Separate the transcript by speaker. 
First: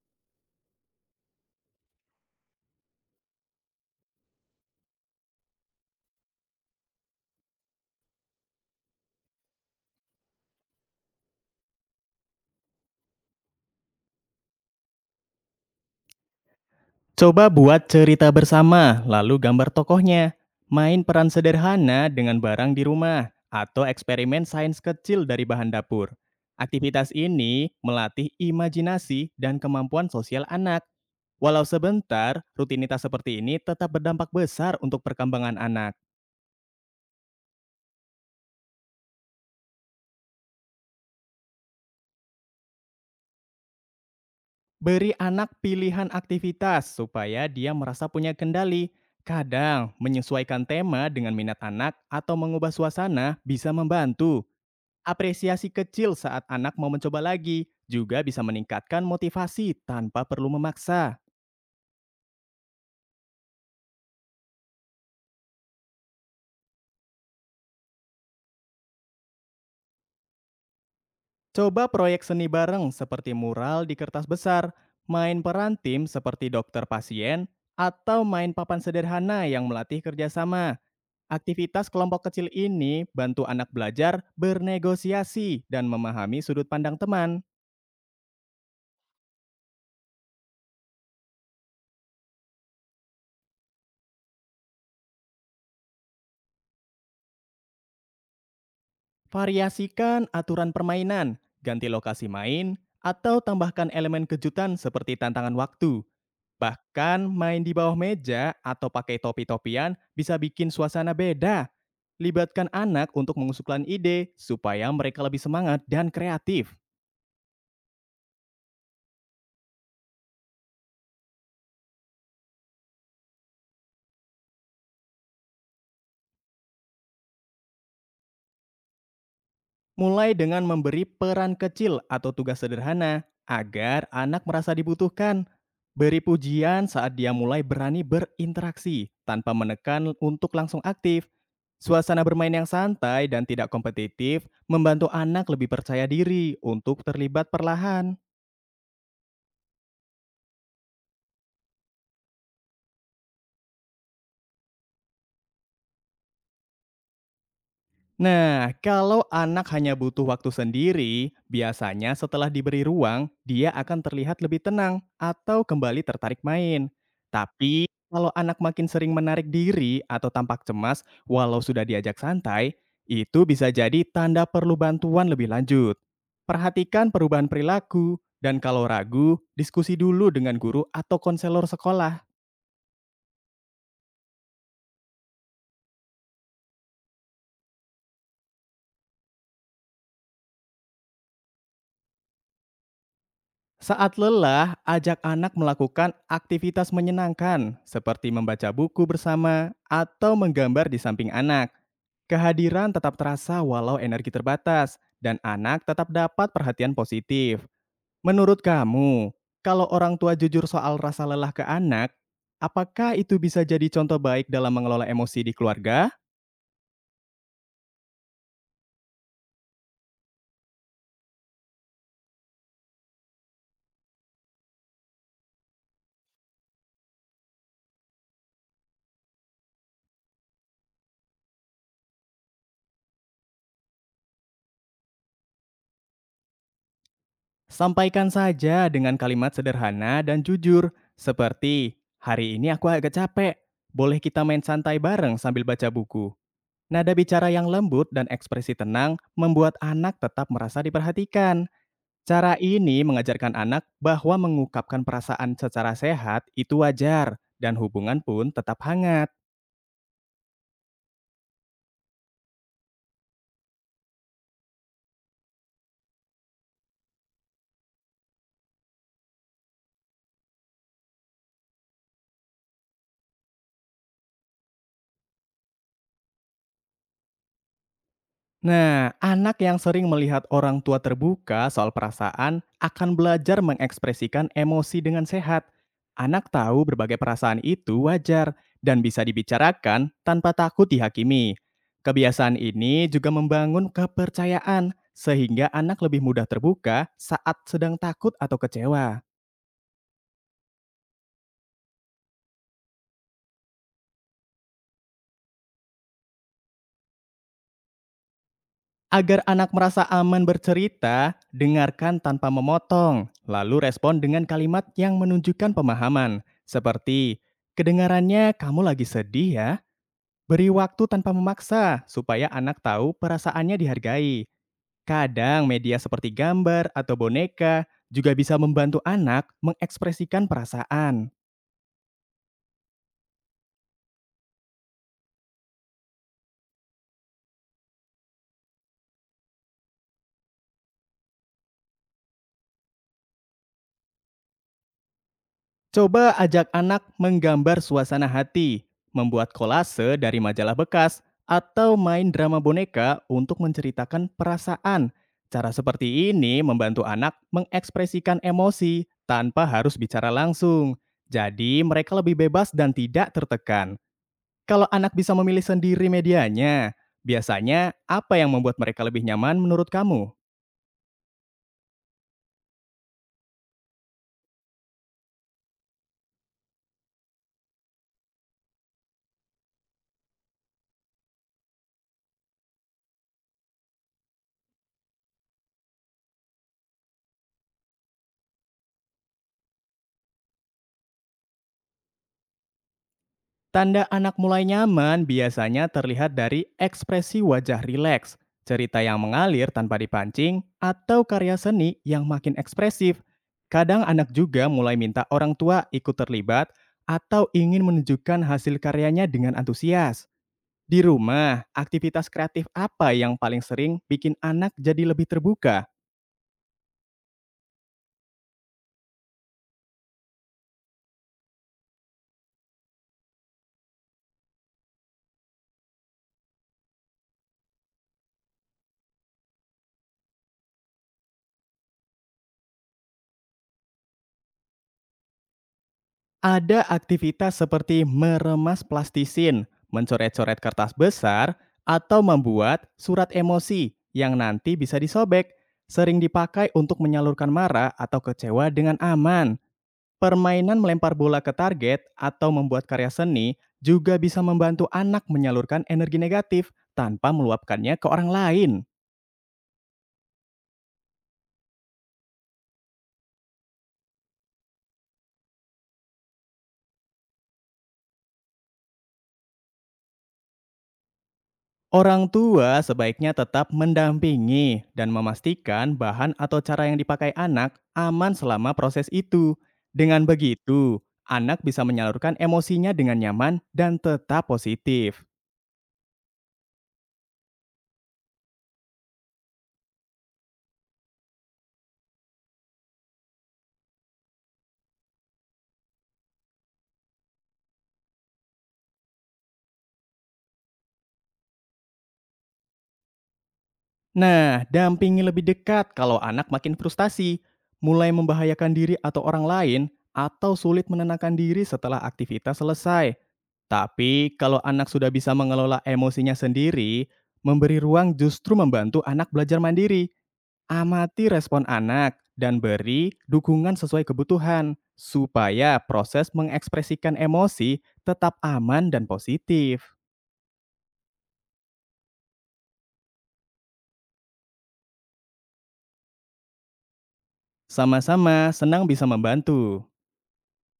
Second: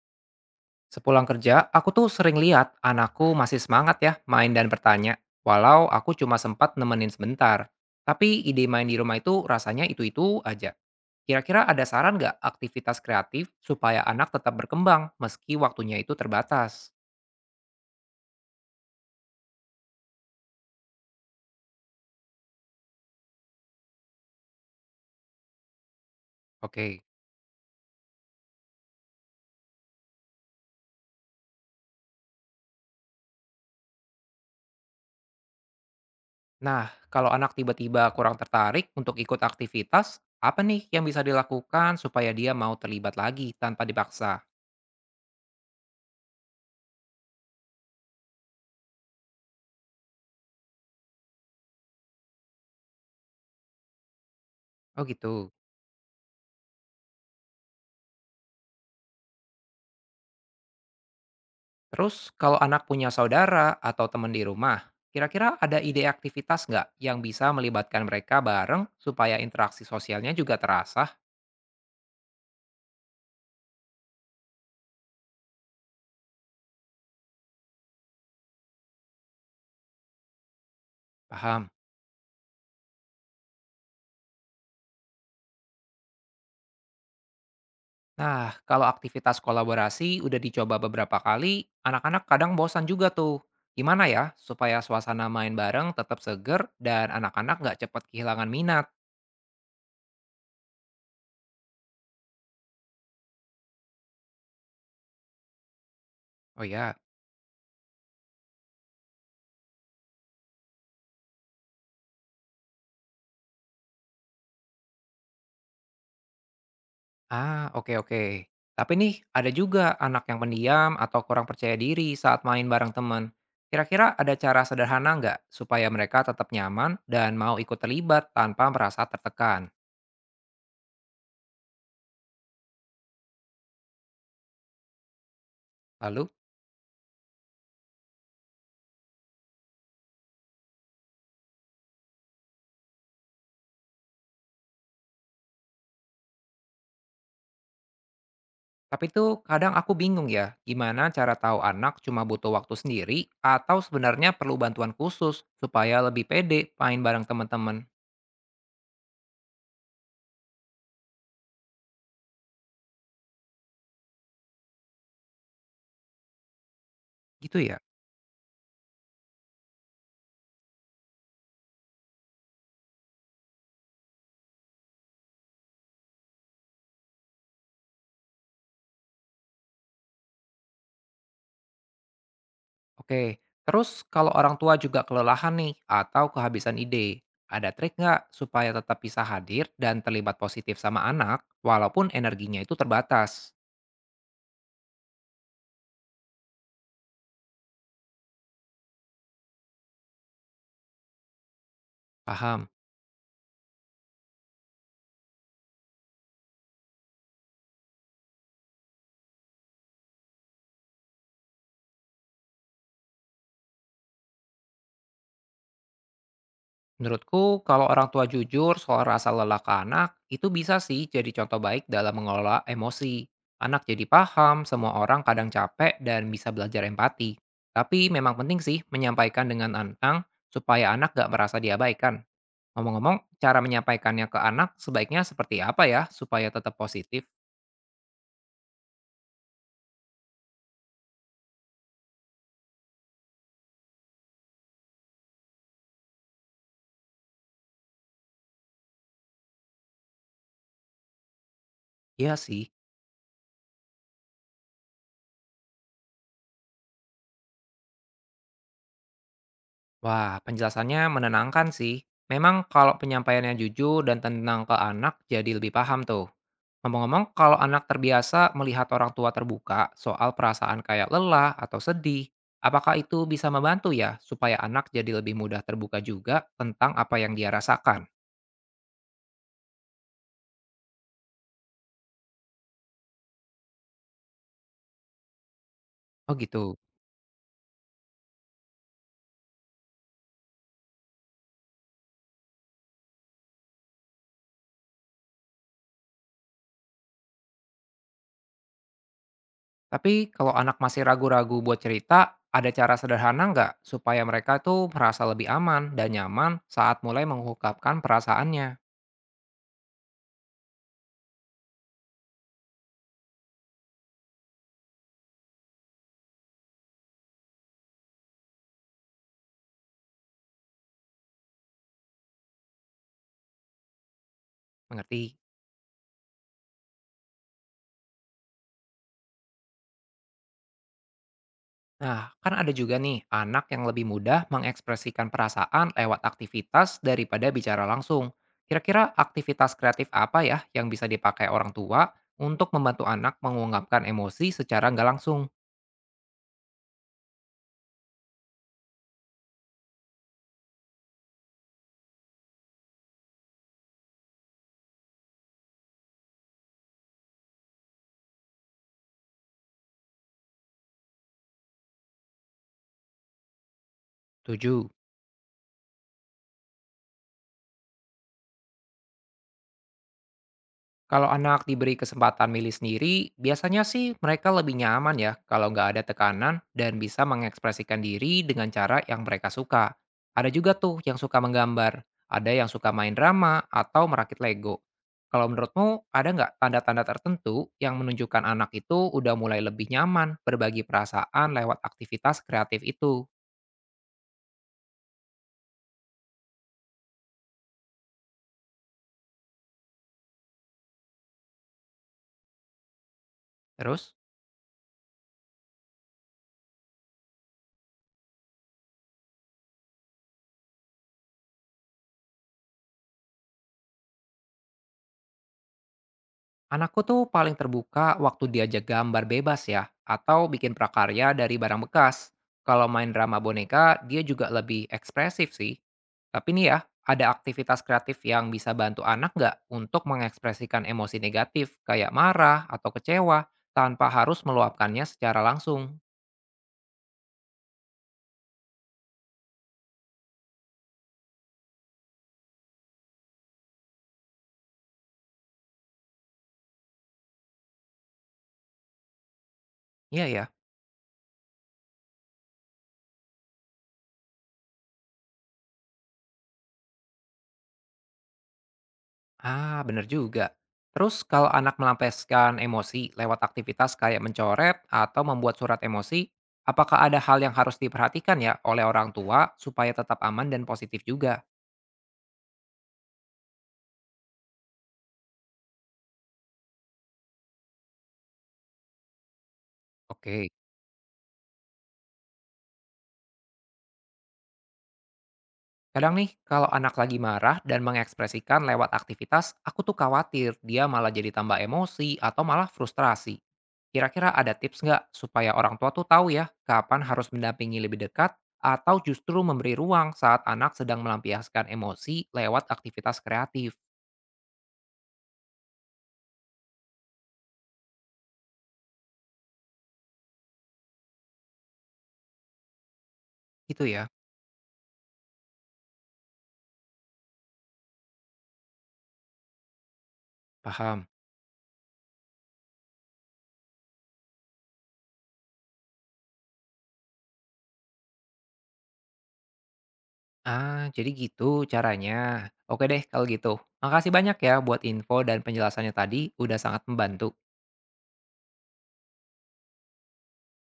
Speaker 1: Sepulang kerja, aku tuh sering lihat anakku masih semangat ya main dan bertanya, walau aku cuma sempat nemenin sebentar. Tapi ide main di rumah itu rasanya itu-itu aja. Kira-kira ada saran nggak aktivitas kreatif supaya anak tetap berkembang meski waktunya itu terbatas?
Speaker 2: Coba buat cerita bersama, lalu gambar tokohnya. Main peran sederhana dengan barang di rumah, atau eksperimen sains kecil dari bahan dapur.
Speaker 1: Oke,
Speaker 2: Aktivitas ini melatih imajinasi dan kemampuan sosial anak. Walau sebentar, rutinitas seperti ini tetap berdampak besar untuk perkembangan anak.
Speaker 1: nah kalau anak tiba-tiba kurang tertarik untuk ikut aktivitas, apa nih yang bisa dilakukan supaya dia mau terlibat lagi tanpa dipaksa?
Speaker 2: Beri anak pilihan aktivitas supaya dia merasa punya kendali. Kadang, menyesuaikan tema dengan minat anak atau mengubah suasana bisa membantu.
Speaker 1: Oh gitu.
Speaker 2: Apresiasi kecil saat anak mau mencoba lagi juga bisa meningkatkan motivasi tanpa perlu memaksa.
Speaker 1: Terus kalau anak punya saudara atau teman di rumah, kira-kira ada ide aktivitas nggak yang bisa melibatkan mereka bareng supaya interaksi sosialnya juga terasa?
Speaker 2: Coba proyek seni bareng seperti mural di kertas besar, main peran tim seperti dokter pasien, atau main papan sederhana yang melatih kerjasama.
Speaker 1: Paham.
Speaker 2: Aktivitas kelompok kecil ini bantu anak belajar bernegosiasi dan memahami sudut pandang teman.
Speaker 1: Nah, kalau aktivitas kolaborasi udah dicoba beberapa kali, anak-anak kadang bosan juga tuh. Gimana ya supaya suasana main bareng tetap seger dan anak-anak nggak cepat kehilangan minat?
Speaker 2: Variasikan aturan permainan, ganti lokasi main, atau tambahkan elemen kejutan seperti tantangan waktu.
Speaker 1: Oh ya.
Speaker 2: Bahkan main di bawah meja atau pakai topi-topian bisa bikin suasana beda. Libatkan anak untuk mengusulkan ide supaya mereka lebih semangat dan kreatif.
Speaker 1: Ah, oke oke. Tapi nih, ada juga anak yang pendiam atau kurang percaya diri saat main bareng teman. Kira-kira ada cara sederhana nggak supaya mereka tetap nyaman dan mau ikut terlibat tanpa merasa tertekan?
Speaker 2: Mulai dengan memberi peran kecil atau tugas sederhana agar anak merasa dibutuhkan. Beri
Speaker 1: Lalu,
Speaker 2: pujian saat dia mulai berani berinteraksi tanpa menekan untuk langsung aktif. Suasana bermain yang santai dan tidak kompetitif membantu anak lebih percaya diri untuk terlibat perlahan.
Speaker 1: tapi itu kadang aku bingung ya, gimana cara tahu anak cuma butuh waktu sendiri atau sebenarnya perlu bantuan khusus supaya lebih pede main bareng teman-teman.
Speaker 2: Nah, kalau anak hanya butuh waktu sendiri, biasanya setelah diberi ruang, dia akan terlihat lebih tenang atau kembali tertarik main.
Speaker 1: Gitu ya?
Speaker 2: Tapi, kalau anak makin sering menarik diri atau tampak cemas walau sudah diajak santai, itu bisa jadi tanda perlu bantuan lebih lanjut. Perhatikan perubahan perilaku, dan kalau ragu, diskusi dulu dengan guru atau konselor sekolah.
Speaker 1: Oke, terus kalau orang tua juga kelelahan nih atau kehabisan ide, ada trik nggak supaya tetap bisa hadir dan terlibat positif sama anak walaupun energinya itu terbatas?
Speaker 2: Saat lelah, ajak anak melakukan aktivitas menyenangkan seperti membaca buku bersama atau menggambar di samping anak.
Speaker 1: Paham.
Speaker 2: Kehadiran tetap terasa walau energi terbatas dan anak tetap dapat perhatian positif. Menurut kamu, kalau orang tua jujur soal rasa lelah ke anak, apakah itu bisa jadi contoh baik dalam mengelola emosi di keluarga?
Speaker 1: Menurutku, kalau orang tua jujur soal rasa lelah ke anak, itu bisa sih jadi contoh baik dalam mengelola emosi. Anak jadi paham, semua orang kadang capek dan bisa belajar empati. Tapi memang penting sih menyampaikan dengan antang supaya anak nggak merasa diabaikan. Ngomong-ngomong, cara menyampaikannya ke anak sebaiknya seperti apa ya supaya tetap positif?
Speaker 2: Sampaikan saja dengan kalimat sederhana dan jujur, seperti "Hari ini aku agak capek, boleh kita main santai bareng sambil baca buku." Nada bicara yang lembut dan ekspresi tenang membuat anak tetap merasa diperhatikan.
Speaker 1: Iya
Speaker 2: Cara
Speaker 1: sih.
Speaker 2: ini mengajarkan anak bahwa mengungkapkan perasaan secara sehat itu wajar dan hubungan pun tetap hangat.
Speaker 1: Wah, penjelasannya menenangkan sih. Memang kalau penyampaiannya jujur dan tenang ke anak jadi lebih paham tuh. Ngomong-ngomong, kalau anak terbiasa melihat orang tua terbuka soal perasaan kayak lelah atau sedih, apakah itu bisa membantu ya supaya anak jadi lebih mudah terbuka juga tentang apa yang dia rasakan?
Speaker 2: Nah, anak yang sering melihat orang tua terbuka soal perasaan akan belajar mengekspresikan emosi dengan sehat.
Speaker 1: Oh
Speaker 2: Anak
Speaker 1: gitu.
Speaker 2: tahu berbagai perasaan itu wajar dan bisa dibicarakan tanpa takut dihakimi. Kebiasaan ini juga membangun kepercayaan, sehingga anak lebih mudah terbuka saat sedang takut atau kecewa.
Speaker 1: Tapi kalau anak masih ragu-ragu buat cerita, ada cara sederhana nggak supaya mereka tuh merasa lebih aman dan nyaman saat mulai mengungkapkan perasaannya?
Speaker 2: Agar anak merasa aman bercerita, dengarkan tanpa memotong, lalu respon dengan kalimat yang menunjukkan pemahaman, seperti "Kedengarannya kamu lagi sedih ya." Beri waktu tanpa memaksa supaya anak tahu perasaannya dihargai.
Speaker 1: Mengerti?
Speaker 2: Kadang media seperti gambar atau boneka juga bisa membantu anak mengekspresikan perasaan.
Speaker 1: Nah, kan ada juga nih anak yang lebih mudah mengekspresikan perasaan lewat aktivitas daripada bicara langsung. Kira-kira aktivitas kreatif apa ya yang bisa dipakai orang tua untuk membantu anak mengungkapkan emosi secara nggak langsung?
Speaker 2: Coba ajak anak menggambar suasana hati, membuat kolase dari majalah bekas, atau main drama boneka untuk menceritakan perasaan. Cara seperti ini membantu anak mengekspresikan emosi tanpa harus bicara langsung. Jadi mereka lebih bebas dan tidak tertekan.
Speaker 1: Tujuh.
Speaker 2: Kalau anak bisa memilih sendiri medianya, biasanya apa yang membuat mereka lebih nyaman menurut kamu?
Speaker 1: Kalau anak diberi kesempatan milih sendiri, biasanya sih mereka lebih nyaman ya kalau nggak ada tekanan dan bisa mengekspresikan diri dengan cara yang mereka suka. Ada juga tuh yang suka menggambar, ada yang suka main drama atau merakit Lego. Kalau menurutmu, ada nggak tanda-tanda tertentu yang menunjukkan anak itu udah mulai lebih nyaman berbagi perasaan lewat aktivitas kreatif itu?
Speaker 2: Tanda anak mulai nyaman biasanya terlihat dari ekspresi wajah rileks, cerita yang mengalir tanpa dipancing, atau karya seni yang makin ekspresif. Kadang
Speaker 1: Terus?
Speaker 2: anak juga mulai minta orang tua ikut terlibat atau ingin menunjukkan hasil karyanya dengan antusias. Di rumah, aktivitas kreatif apa yang paling sering bikin anak jadi lebih terbuka?
Speaker 1: Anakku tuh paling terbuka waktu diajak gambar bebas ya, atau bikin prakarya dari barang bekas. Kalau main drama boneka, dia juga lebih ekspresif sih. Tapi nih ya, ada aktivitas kreatif yang bisa bantu anak nggak untuk mengekspresikan emosi negatif, kayak marah atau kecewa, tanpa harus meluapkannya secara langsung.
Speaker 2: Ada aktivitas seperti meremas plastisin, mencoret-coret kertas besar, atau membuat surat emosi yang nanti bisa disobek. Sering dipakai untuk menyalurkan marah atau kecewa dengan aman.
Speaker 1: Iya ya.
Speaker 2: Permainan melempar bola ke target atau membuat karya seni juga bisa membantu anak menyalurkan energi negatif tanpa meluapkannya ke orang lain.
Speaker 1: Ah, bener juga. Terus kalau anak melampiaskan emosi lewat aktivitas kayak mencoret atau membuat surat emosi, apakah ada hal yang harus diperhatikan ya oleh orang tua supaya tetap aman dan positif juga?
Speaker 2: Orang tua sebaiknya tetap mendampingi dan memastikan bahan atau cara yang dipakai anak aman selama proses itu. Dengan
Speaker 1: Oke.
Speaker 2: begitu, anak bisa menyalurkan emosinya dengan nyaman dan tetap positif.
Speaker 1: Kadang nih, kalau anak lagi marah dan mengekspresikan lewat aktivitas, aku tuh khawatir dia malah jadi tambah emosi atau malah frustrasi. Kira-kira ada tips nggak supaya orang tua tuh tahu ya kapan harus mendampingi lebih dekat atau justru memberi ruang saat anak sedang melampiaskan emosi lewat aktivitas kreatif?
Speaker 2: Nah, dampingi lebih dekat kalau anak makin frustasi, mulai membahayakan diri atau orang lain, atau sulit menenangkan diri setelah aktivitas selesai.
Speaker 1: Gitu ya,
Speaker 2: Tapi, kalau anak sudah bisa mengelola emosinya sendiri, memberi ruang justru membantu anak belajar mandiri.
Speaker 1: paham.
Speaker 2: Amati respon anak dan beri dukungan sesuai kebutuhan supaya proses mengekspresikan emosi tetap aman dan positif.
Speaker 1: Ah, jadi gitu caranya. Oke deh kalau gitu. Makasih banyak ya buat info dan penjelasannya tadi, udah sangat membantu.
Speaker 2: Sama-sama senang bisa membantu.